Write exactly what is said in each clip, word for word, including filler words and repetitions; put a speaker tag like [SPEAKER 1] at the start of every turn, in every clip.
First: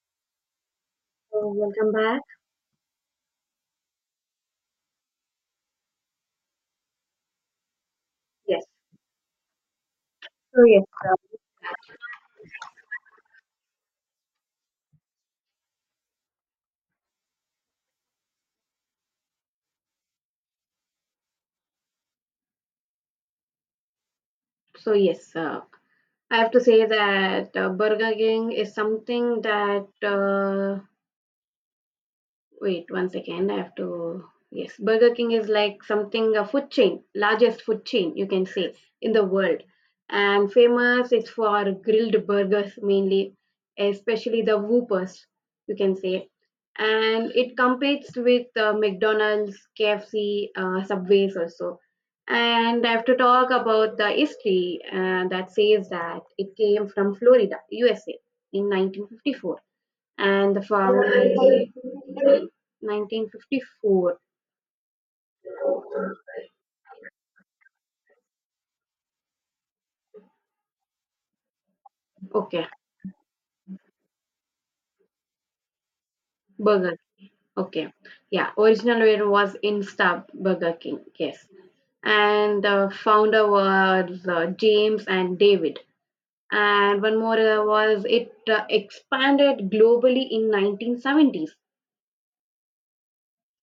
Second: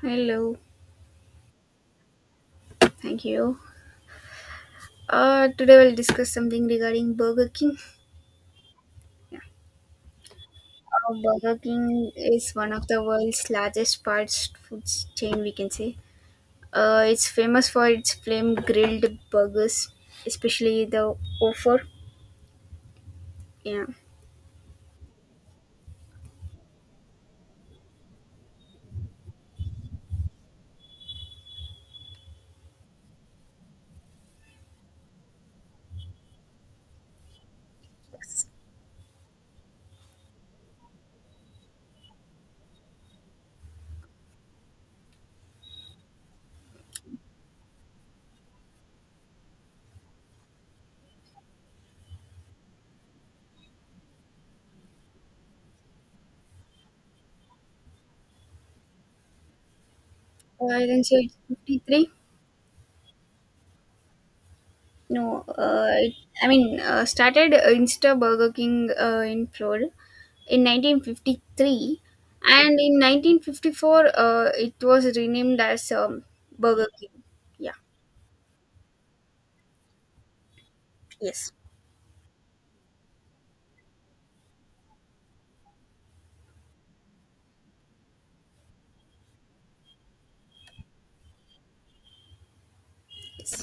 [SPEAKER 1] Hello,
[SPEAKER 2] So welcome back.
[SPEAKER 1] thank you. Uh, today we'll discuss something regarding Burger King.
[SPEAKER 2] Yes.
[SPEAKER 1] Yeah.
[SPEAKER 2] So yes. uh,
[SPEAKER 1] Uh, Burger King is one of the world's largest fast food chain, we can say. Uh, it's famous for its flame grilled burgers, especially the offer. Yeah.
[SPEAKER 2] so yes. Uh, I have to say that uh, Burger King is something that uh, wait one second. I have to. Yes, Burger King is like something, a food chain, largest food chain you can say in the world, and famous is for grilled burgers mainly, especially the Whoopers you can say, and it competes with uh, McDonald's, K F C, uh, Subways also. And I have to talk about the history uh, that says that it came from Florida, U S A, in nineteen fifty-four, and the
[SPEAKER 1] Uh, I can say
[SPEAKER 2] founder
[SPEAKER 1] it's fifty-three.
[SPEAKER 2] nineteen fifty-four.
[SPEAKER 1] No, uh, it, I mean, uh, started uh, Insta Burger King uh, in Florida in nineteen fifty-three,
[SPEAKER 2] Okay.
[SPEAKER 1] and in nineteen fifty-four, uh, it was renamed as um, Burger
[SPEAKER 2] Burger.
[SPEAKER 1] King. Yeah,
[SPEAKER 2] Okay. Yeah. Original name was Insta Burger King. Yes.
[SPEAKER 1] yes.
[SPEAKER 2] And the founder was uh, James and David. And one more uh, was it uh, expanded globally in nineteen seventies.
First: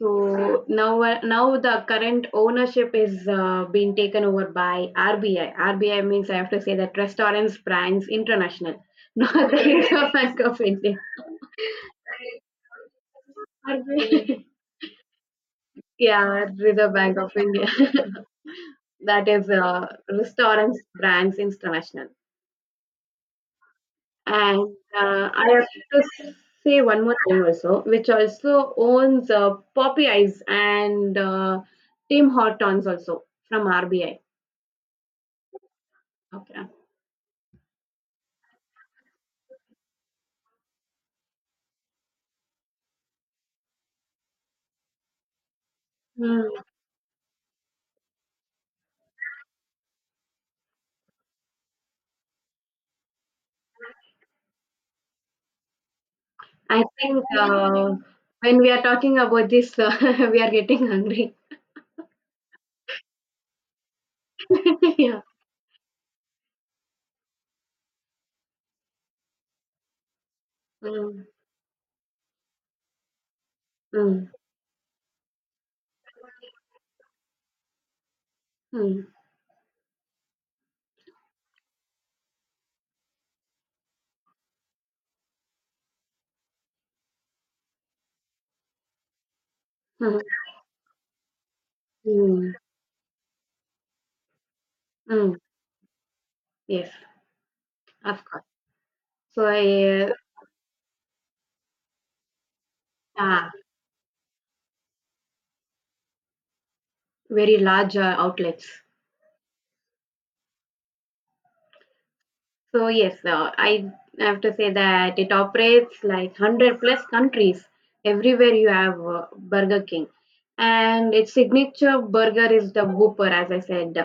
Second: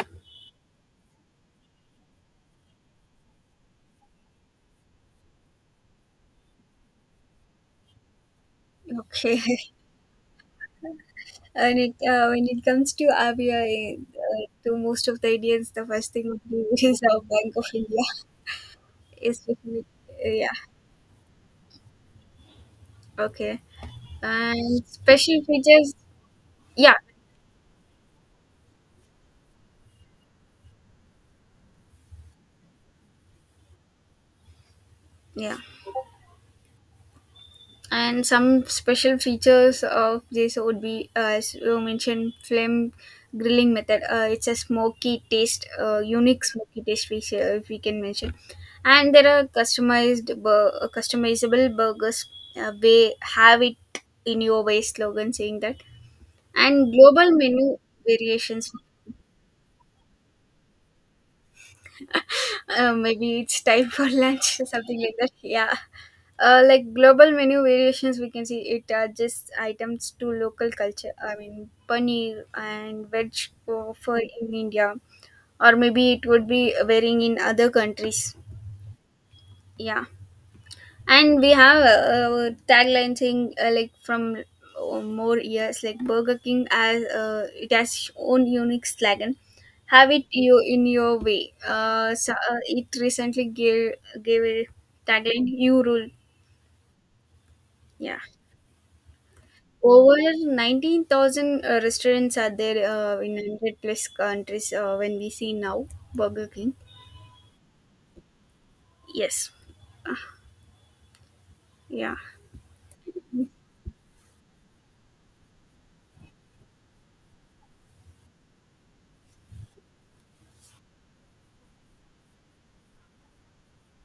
[SPEAKER 2] So now, uh, now the current ownership is uh, being taken over by R B I. R B I means I have to say that Restaurants Brands International, not
[SPEAKER 1] Okay,
[SPEAKER 2] the Reserve Bank of India.
[SPEAKER 1] and it, uh, when it comes to Abia,
[SPEAKER 2] R B
[SPEAKER 1] uh,
[SPEAKER 2] I.
[SPEAKER 1] to most of the Indians, the first thing would
[SPEAKER 2] Yeah,
[SPEAKER 1] be
[SPEAKER 2] Reserve
[SPEAKER 1] is
[SPEAKER 2] Bank
[SPEAKER 1] our
[SPEAKER 2] of
[SPEAKER 1] Bank
[SPEAKER 2] India.
[SPEAKER 1] of India,
[SPEAKER 2] That is
[SPEAKER 1] especially.
[SPEAKER 2] uh,
[SPEAKER 1] Uh, yeah,
[SPEAKER 2] Restaurants Brands International.
[SPEAKER 1] okay.
[SPEAKER 2] And
[SPEAKER 1] And
[SPEAKER 2] uh,
[SPEAKER 1] special
[SPEAKER 2] I
[SPEAKER 1] features,
[SPEAKER 2] have to say
[SPEAKER 1] yeah,
[SPEAKER 2] one more thing also, which also owns uh, Poppy Eyes and uh, Tim Hortons also from R B I.
[SPEAKER 1] yeah.
[SPEAKER 2] Okay.
[SPEAKER 1] and some special features of this would be uh, as you mentioned flame grilling method, uh, it's a smoky taste, uh, unique
[SPEAKER 2] Hmm.
[SPEAKER 1] smoky taste we say, if we can mention. And there are customized bur- uh, customizable burgers, uh, we have it in your way slogan saying that,
[SPEAKER 2] I
[SPEAKER 1] and
[SPEAKER 2] think
[SPEAKER 1] global menu
[SPEAKER 2] uh, when we
[SPEAKER 1] variations.
[SPEAKER 2] are talking about this, uh, we are getting hungry.
[SPEAKER 1] Uh, maybe it's time for lunch, something like
[SPEAKER 2] Yeah.
[SPEAKER 1] that. Yeah, uh, like global menu variations, we can see it adjusts items to local culture.
[SPEAKER 2] Mm,
[SPEAKER 1] I mean paneer and veg for for
[SPEAKER 2] mm,
[SPEAKER 1] in India, or maybe it would be varying in other countries.
[SPEAKER 2] mm,
[SPEAKER 1] Yeah, and we have a, a tagline thing, uh, like from uh, more years. Like Burger King, as uh, it has its own unique slogan, have
[SPEAKER 2] mm,
[SPEAKER 1] it you in your way. Uh, so,
[SPEAKER 2] mm,
[SPEAKER 1] uh it recently gave gave a
[SPEAKER 2] mm.
[SPEAKER 1] tagline, you rule.
[SPEAKER 2] Yes,
[SPEAKER 1] Yeah,
[SPEAKER 2] of course. So, uh,
[SPEAKER 1] over nineteen thousand uh, restaurants are there uh, in
[SPEAKER 2] yeah.
[SPEAKER 1] one hundred plus countries uh, when we see now Burger King.
[SPEAKER 2] Very large uh, outlets.
[SPEAKER 1] Yes. Uh, yeah.
[SPEAKER 2] So yes, uh, I have to say that it operates like hundred plus countries. Everywhere you have uh, Burger King, and its signature burger is the Whopper, as I said.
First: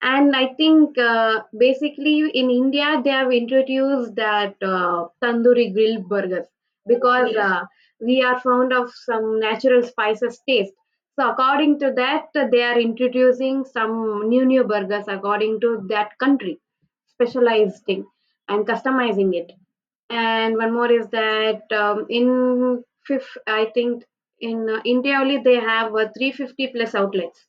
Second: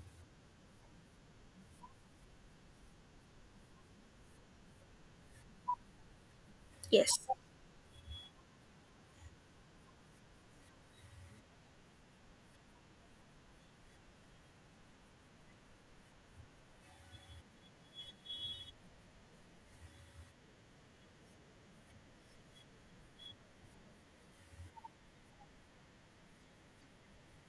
[SPEAKER 2] And I think uh, basically in India they have introduced that uh, tandoori grilled burgers
[SPEAKER 1] Yes.
[SPEAKER 2] because yes, uh, we are fond of some natural spices taste. So according to that, they are introducing some new new burgers according to that country specialized thing, and customizing it. And one more is that um, in fifth, I think, in uh, India only they have uh, three hundred fifty plus outlets.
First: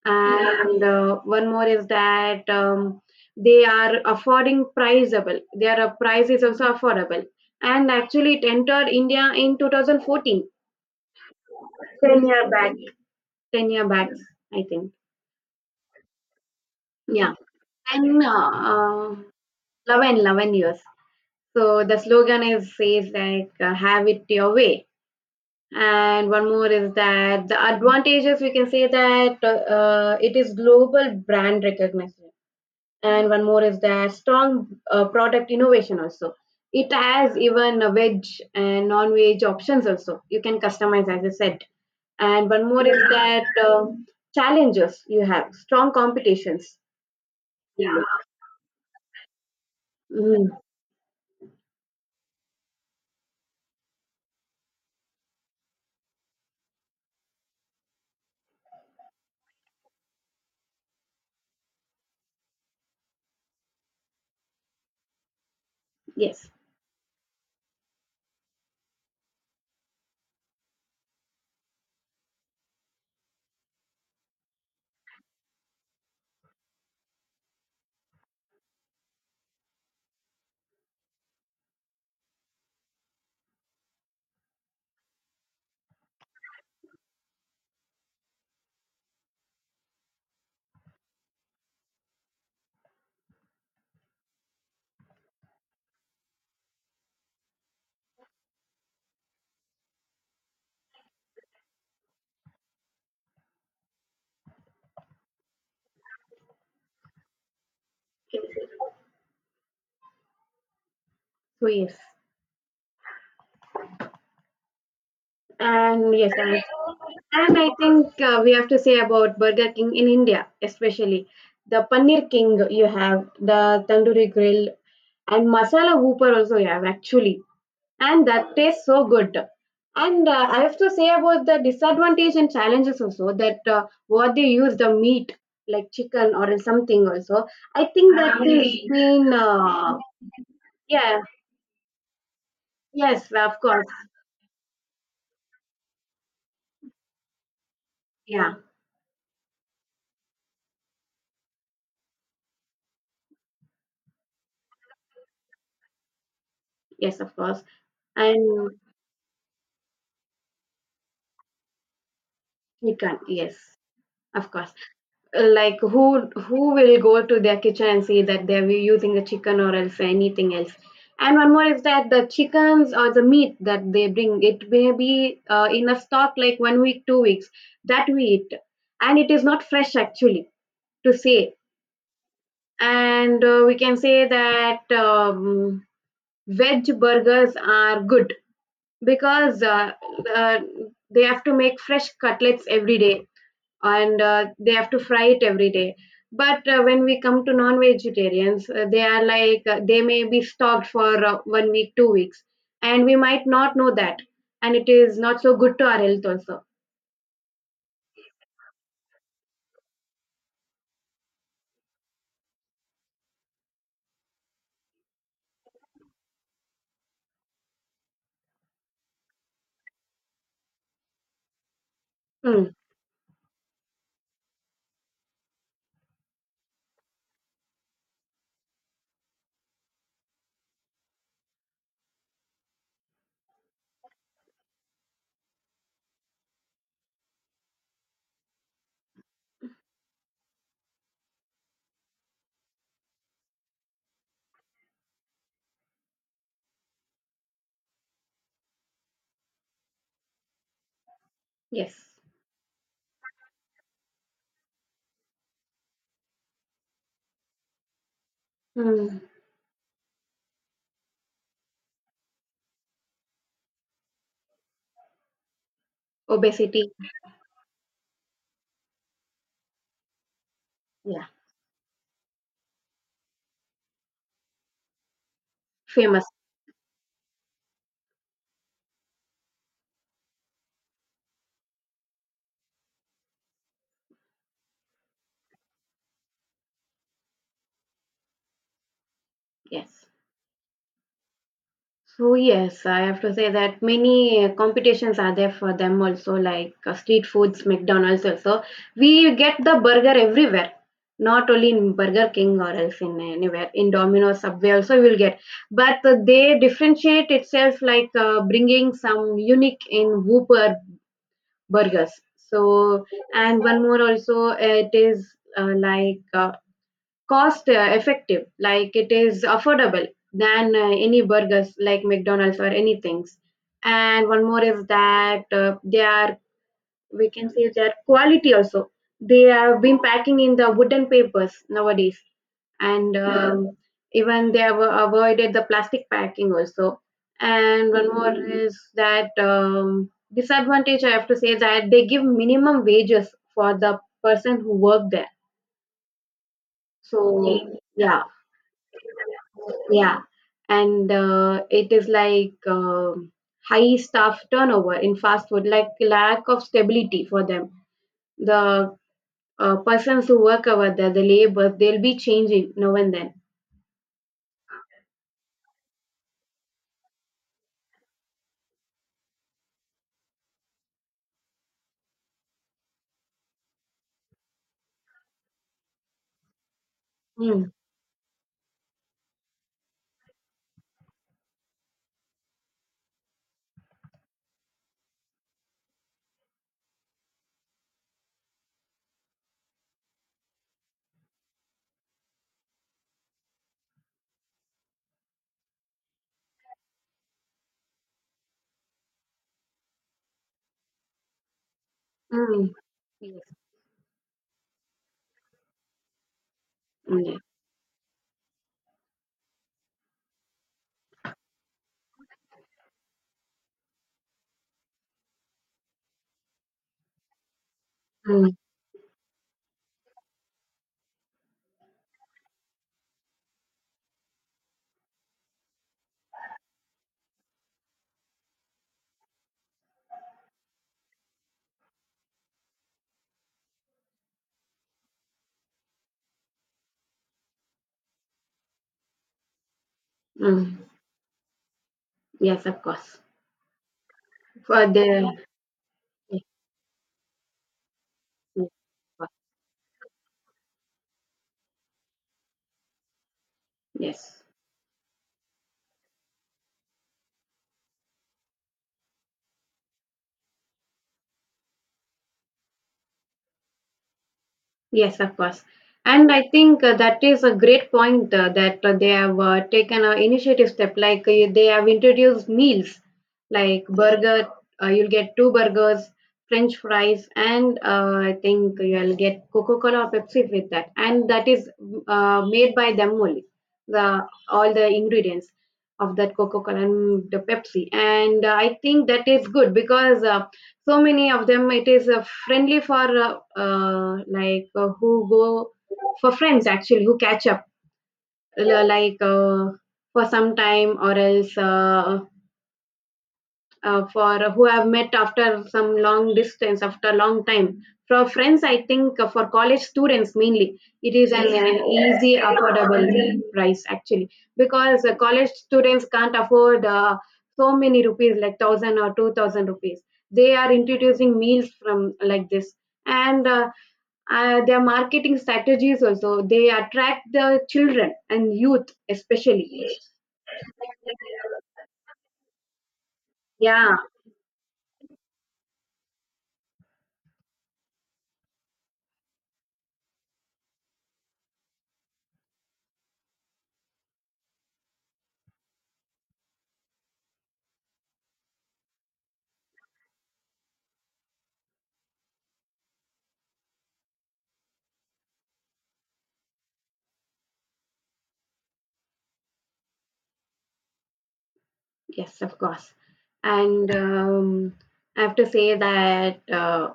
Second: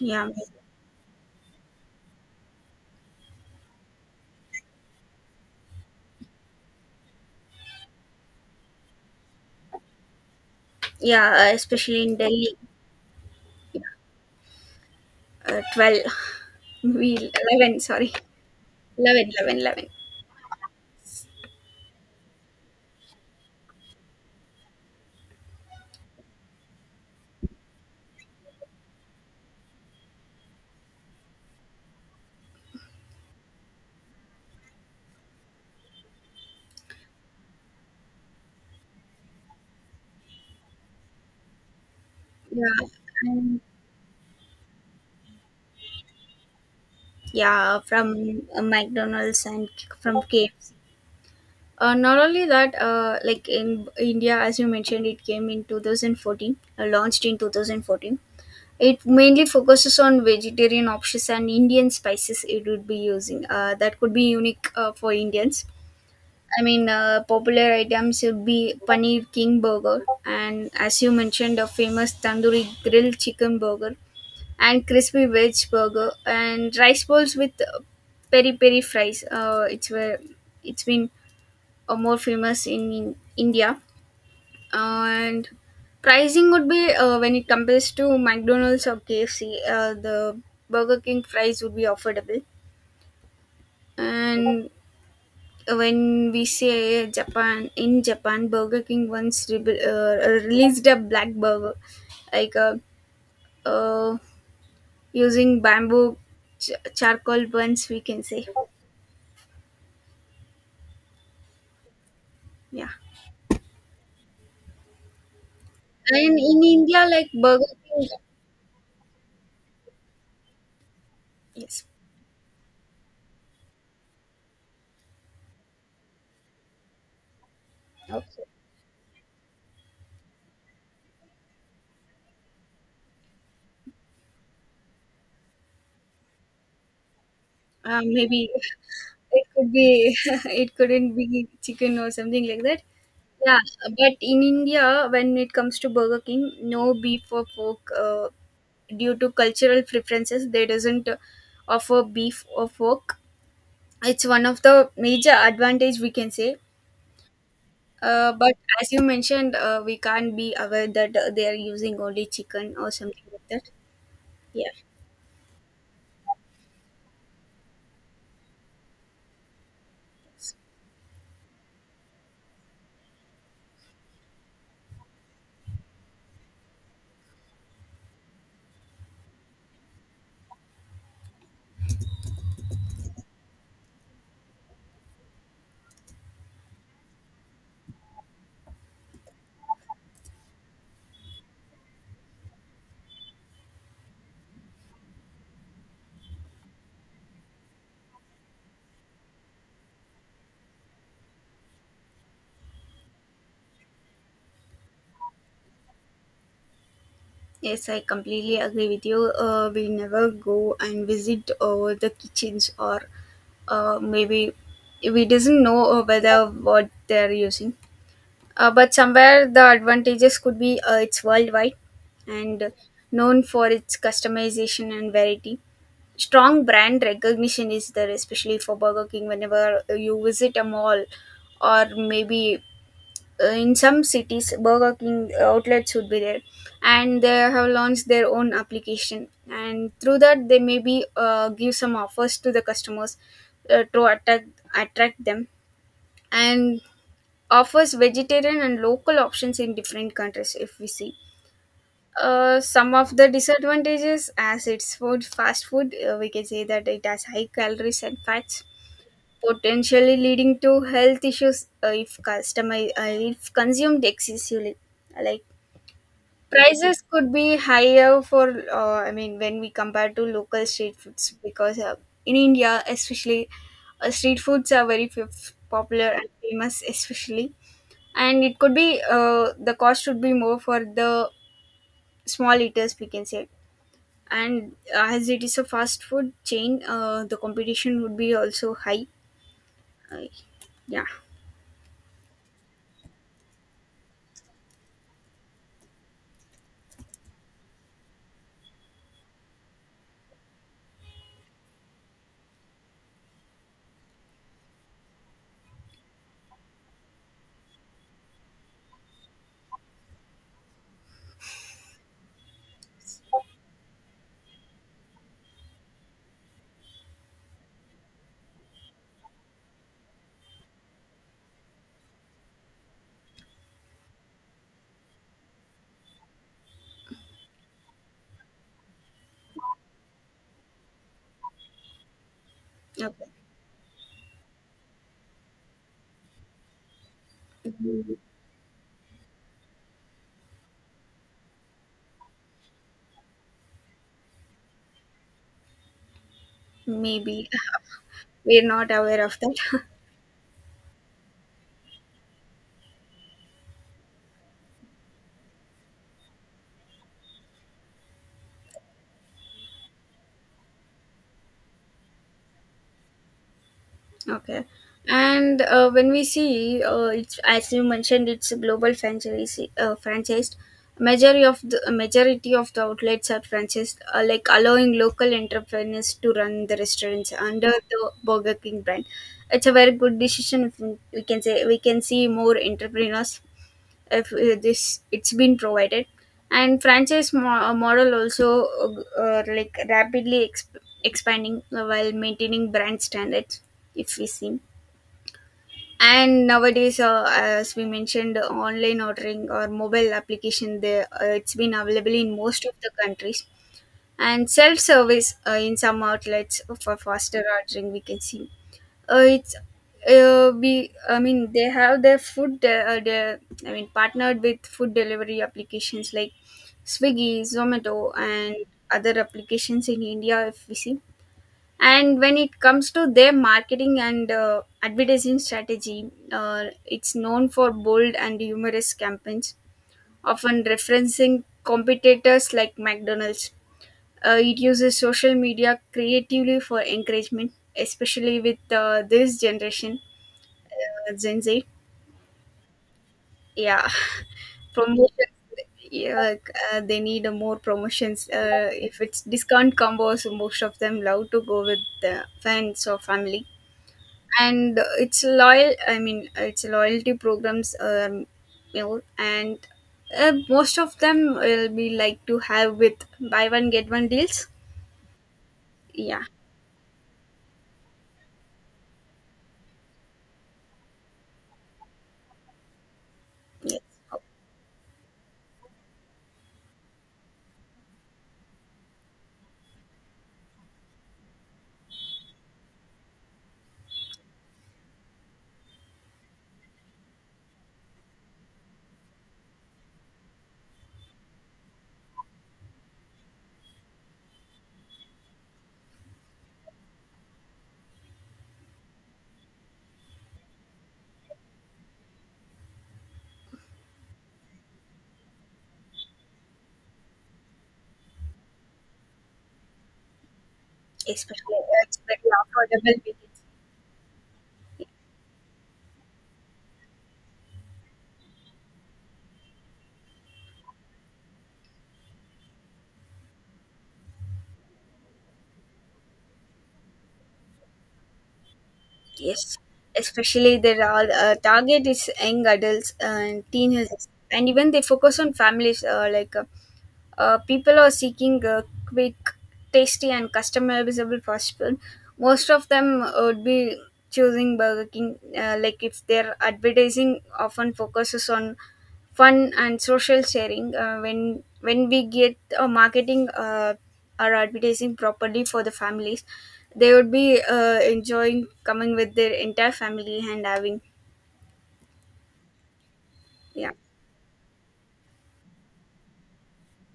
[SPEAKER 1] Yeah.
[SPEAKER 2] And uh, one more is that um, they are affording priceable. Their uh, price is also affordable. And actually, it entered India in two thousand fourteen,
[SPEAKER 1] Yeah, especially in
[SPEAKER 2] ten year
[SPEAKER 1] Delhi.
[SPEAKER 2] back, ten year back, I think.
[SPEAKER 1] uh, twelve, we
[SPEAKER 2] Yeah,
[SPEAKER 1] eleven, sorry,
[SPEAKER 2] and uh, uh,
[SPEAKER 1] eleven, eleven, eleven.
[SPEAKER 2] years. So the slogan is says like uh, "Have it your way." And one more is that the advantages, we can say that uh, it is global brand recognition, and one more is that strong uh, product innovation also. It has even a veg and non-veg options also, you can customize as I said. And one more
[SPEAKER 1] Yeah,
[SPEAKER 2] is that
[SPEAKER 1] and
[SPEAKER 2] uh, challenges, you have strong competitions.
[SPEAKER 1] yeah,
[SPEAKER 2] Yeah.
[SPEAKER 1] from uh, McDonald's and from
[SPEAKER 2] Mhm.
[SPEAKER 1] KFC. Uh, not only that, uh, like in India, as you mentioned, it came in two thousand fourteen, uh, launched in twenty fourteen. It mainly focuses on vegetarian options and Indian spices it would be using, uh, that could be unique uh, for Indians.
[SPEAKER 2] Yes.
[SPEAKER 1] I mean, uh, popular items would be paneer king burger, and as you mentioned, a famous tandoori grilled chicken burger, and crispy veg burger, and rice balls with uh, peri peri fries. Uh, it's where it's been uh, more famous in, in India, and pricing would be uh, when it compares to McDonald's or K F C, uh, the Burger King fries would be affordable. And when we say Japan, in Japan, Burger King once re- uh, released a black burger, like uh, uh, using bamboo ch- charcoal buns, we can say.
[SPEAKER 2] So yes.
[SPEAKER 1] Yeah,
[SPEAKER 2] And yes,
[SPEAKER 1] and
[SPEAKER 2] and
[SPEAKER 1] in India, like
[SPEAKER 2] and I
[SPEAKER 1] Burger King,
[SPEAKER 2] think uh, we have to say about Burger King in India, especially
[SPEAKER 1] yes.
[SPEAKER 2] the Paneer King you have, the Tandoori Grill, and Masala Hooper also you have actually, and that tastes so good. And uh, I have to say about the disadvantage and challenges also, that uh, what they use, the meat like chicken or something also. I
[SPEAKER 1] Uh,
[SPEAKER 2] think that
[SPEAKER 1] maybe
[SPEAKER 2] has been
[SPEAKER 1] it could be
[SPEAKER 2] uh,
[SPEAKER 1] it couldn't
[SPEAKER 2] Yeah.
[SPEAKER 1] be chicken or something like that.
[SPEAKER 2] Yes, of
[SPEAKER 1] Yeah,
[SPEAKER 2] course.
[SPEAKER 1] but in India when it comes to Burger King, no beef or pork, uh,
[SPEAKER 2] Yeah.
[SPEAKER 1] due to cultural preferences they doesn't uh, offer beef or pork. It's one of the major advantage, we can say.
[SPEAKER 2] Yes, of course.
[SPEAKER 1] Uh, but
[SPEAKER 2] And
[SPEAKER 1] as you mentioned, uh, we can't be aware that uh, they are using only chicken or
[SPEAKER 2] chicken,
[SPEAKER 1] something like
[SPEAKER 2] yes.
[SPEAKER 1] that.
[SPEAKER 2] Of course.
[SPEAKER 1] Yeah.
[SPEAKER 2] Like who who will go to their kitchen and see that they're using the chicken or else anything else. And one more is that the chickens or the meat that they bring, it may be uh, in a stock like one week, two weeks that we eat, and it is not fresh actually to say. And uh, we can say that um, veg burgers are good because uh, uh, they have to make fresh cutlets every day, and uh, they have to fry it every day. But uh, when we come to non-vegetarians, uh, they are like uh, they may be stocked for uh, one week two weeks, and we might not know that, and it is not so good to our health also.
[SPEAKER 1] Yes, I completely agree with you. Uh, we never go and visit uh, the kitchens, or uh, maybe we doesn't know uh, whether what they're using. Uh, but somewhere the advantages could be, uh, it's worldwide and
[SPEAKER 2] Mm.
[SPEAKER 1] known for its customization and variety. Strong brand recognition is there, especially for Burger King. Whenever you visit a mall, or maybe uh, in some cities Burger King uh, outlets would be there, and they have launched their own application, and through that they maybe uh, give some offers to the customers uh, to attract attract them. And offers vegetarian and local options in different countries if we see.
[SPEAKER 2] Yes.
[SPEAKER 1] Uh, some of the disadvantages, as it's food fast food, uh, we can say that it has high calories and fats,
[SPEAKER 2] Mm.
[SPEAKER 1] potentially leading to health issues uh, if customer uh, if consumed excessively, like
[SPEAKER 2] Obesity.
[SPEAKER 1] prices could be higher for, uh, i mean when we compare to local street
[SPEAKER 2] Yeah.
[SPEAKER 1] foods, because uh, in India especially, uh, street foods are very f- popular
[SPEAKER 2] Famous.
[SPEAKER 1] and famous especially, and it could be, uh, the cost would be more for the small eaters, we can say. And as it is a fast food chain, uh, the competition would be also high.
[SPEAKER 2] Yes.
[SPEAKER 1] uh, yeah.
[SPEAKER 2] So yes, I have to say that many uh, competitions are there for them also, like uh, street foods, McDonald's also. We get the burger everywhere, not only in Burger King or else in anywhere. In Domino's, Subway also we will get. But uh, they differentiate itself, like uh, bringing some unique in Whopper burgers. So, and one more also, it is uh, like. Uh, cost uh, effective, like it is affordable than uh, any burgers like McDonald's or anything. And one more is that uh, they are, we can say, their quality also. They have been packing in the wooden papers nowadays, and
[SPEAKER 1] Okay.
[SPEAKER 2] um, even they have avoided the plastic packing also. And one more is that um, disadvantage, I have to say that they give minimum wages for the person who work there, so
[SPEAKER 1] Maybe
[SPEAKER 2] yeah.
[SPEAKER 1] we're not aware of that.
[SPEAKER 2] Yeah, and uh, it is like um high staff turnover in fast food, like lack of stability for them. The uh, persons who work over there, the labor, they'll be changing now and then.
[SPEAKER 1] Okay. And uh, when we see, uh, it's as you mentioned, it's a global franchise. Uh, franchised, majority of the majority of the outlets are franchised, uh, like allowing local entrepreneurs to run the restaurants
[SPEAKER 2] Mm.
[SPEAKER 1] under the Burger King brand. It's a very good decision. If we we can say, we can see more entrepreneurs if uh, this it's been provided. And franchise mo- uh, model also, uh, uh, like rapidly exp- expanding while maintaining brand standards if we see. And nowadays, uh, as we mentioned, online ordering or mobile application there, uh, it's been available in most
[SPEAKER 2] Mm.
[SPEAKER 1] of the countries.
[SPEAKER 2] Yes.
[SPEAKER 1] And self-service uh, in some outlets for
[SPEAKER 2] Mm.
[SPEAKER 1] faster ordering, we can see. Uh, it's uh, be I mean They have their food de- uh, their, I mean partnered with food delivery applications like Swiggy, Zomato, and
[SPEAKER 2] Mm.
[SPEAKER 1] other applications in India if we see. And when it comes to their marketing and uh, advertising strategy, uh, it's known for bold and humorous campaigns, often referencing competitors like McDonald's. Uh, it uses social media creatively for encouragement, especially with uh, this generation,
[SPEAKER 2] Mm.
[SPEAKER 1] uh, Gen Z.
[SPEAKER 2] Yes, of course.
[SPEAKER 1] Yeah,
[SPEAKER 2] For
[SPEAKER 1] promotions.
[SPEAKER 2] the.
[SPEAKER 1] Yeah,
[SPEAKER 2] Yes,
[SPEAKER 1] like, uh, they need uh, more promotions.
[SPEAKER 2] yes,
[SPEAKER 1] Uh,
[SPEAKER 2] of
[SPEAKER 1] if it's
[SPEAKER 2] course.
[SPEAKER 1] discount combos, most of them love to go with the friends or family.
[SPEAKER 2] Yes.
[SPEAKER 1] And uh, it's loyal. I mean, uh, it's loyalty programs. Um, you know, and uh, most of them will be like to have with buy one get one deals.
[SPEAKER 2] Yes, of course.
[SPEAKER 1] Yeah.
[SPEAKER 2] And I think uh, that is a great point uh, that uh, they have uh, taken an initiative step. Like uh, they have introduced meals like burger, uh, you'll get two burgers, French fries, and uh, I think you'll get Coca Cola or Pepsi with that. And that is uh, made by them only, the, all the ingredients of that Coca Cola and the Pepsi. And uh, I think that is good because uh, so many of them, it is uh, friendly for uh, uh, like uh, who go for friends actually, who catch up l- like uh, for some time, or else uh, uh, for uh, who I've met after some long distance, after a long time. For friends, I think uh, for college students mainly, it is an
[SPEAKER 1] Especially
[SPEAKER 2] uh,
[SPEAKER 1] uh, especially
[SPEAKER 2] easy,
[SPEAKER 1] affordable within.
[SPEAKER 2] affordable price actually, because uh, college students can't afford uh, so many rupees like thousand or two thousand rupees. They are introducing meals from like this, and uh, uh, their marketing strategies also, they attract the children and youth
[SPEAKER 1] Yes,
[SPEAKER 2] especially.
[SPEAKER 1] especially there are, uh, target is young adults and
[SPEAKER 2] Yeah.
[SPEAKER 1] teenagers, and even they focus on families, uh, like uh, uh, people are seeking uh, quick, tasty, and customizable possible, most of them uh, would be choosing Burger King, uh, like if their advertising often focuses on fun and social sharing. Uh, when when we get uh, marketing uh, or advertising properly for the families, they would be uh, enjoying coming with their entire family and having.
[SPEAKER 2] Yes, of course.
[SPEAKER 1] Yeah.
[SPEAKER 2] And um, I have to say that uh,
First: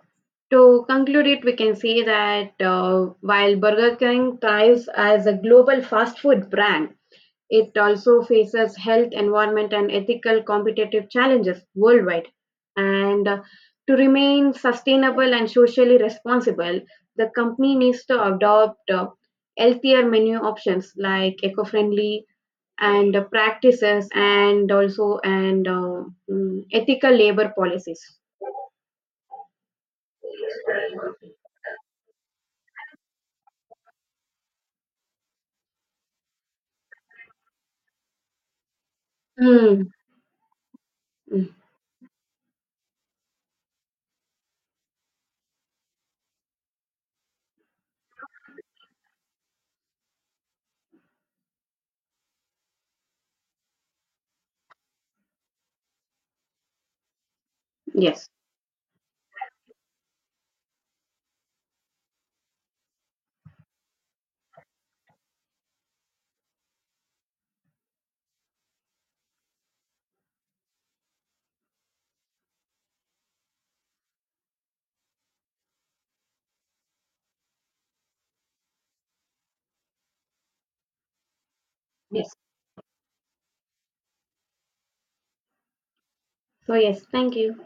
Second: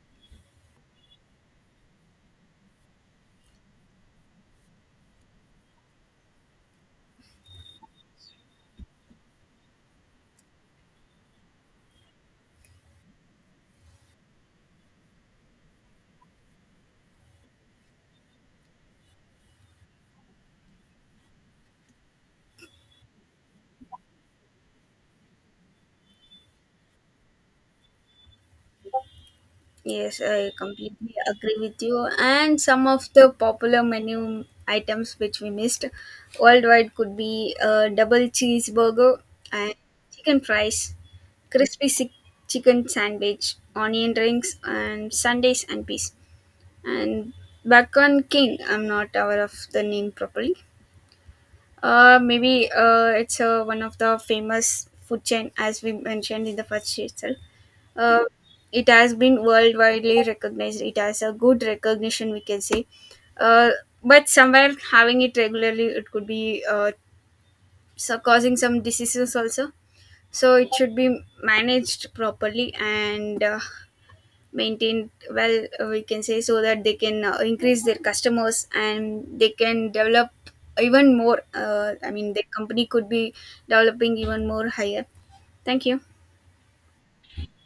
[SPEAKER 2] to conclude it, we can say that uh, while Burger King thrives as a global fast food brand, it also faces health, environment, and ethical competitive challenges worldwide. And uh, to remain sustainable and socially responsible, the company needs to adopt uh, healthier menu options like eco friendly and uh, practices, and also, and uh, mm, ethical labor policies.
[SPEAKER 1] Yes, I completely agree with you. And some of the popular menu items which we missed worldwide could be a double cheeseburger and
[SPEAKER 2] Mm.
[SPEAKER 1] chicken fries,
[SPEAKER 2] Mm.
[SPEAKER 1] crispy si- chicken sandwich, onion rings, and sundays and peas, and Bakwan King. I'm not aware of the name properly. Uh, maybe uh, it's uh, one of the famous food chain, as we mentioned in the first itself. Uh,
[SPEAKER 2] Yes.
[SPEAKER 1] it has been worldwidely recognized. It has a good recognition, we can say. Uh, but somewhere having it regularly, it could be uh, so causing some diseases also. So it should be managed properly and uh, maintained well, uh, we can say, so that they can uh, increase their customers and they can develop even more. Uh, i mean
[SPEAKER 2] Yes.
[SPEAKER 1] the company could be developing even more higher. Thank you.
[SPEAKER 2] So yes, thank you.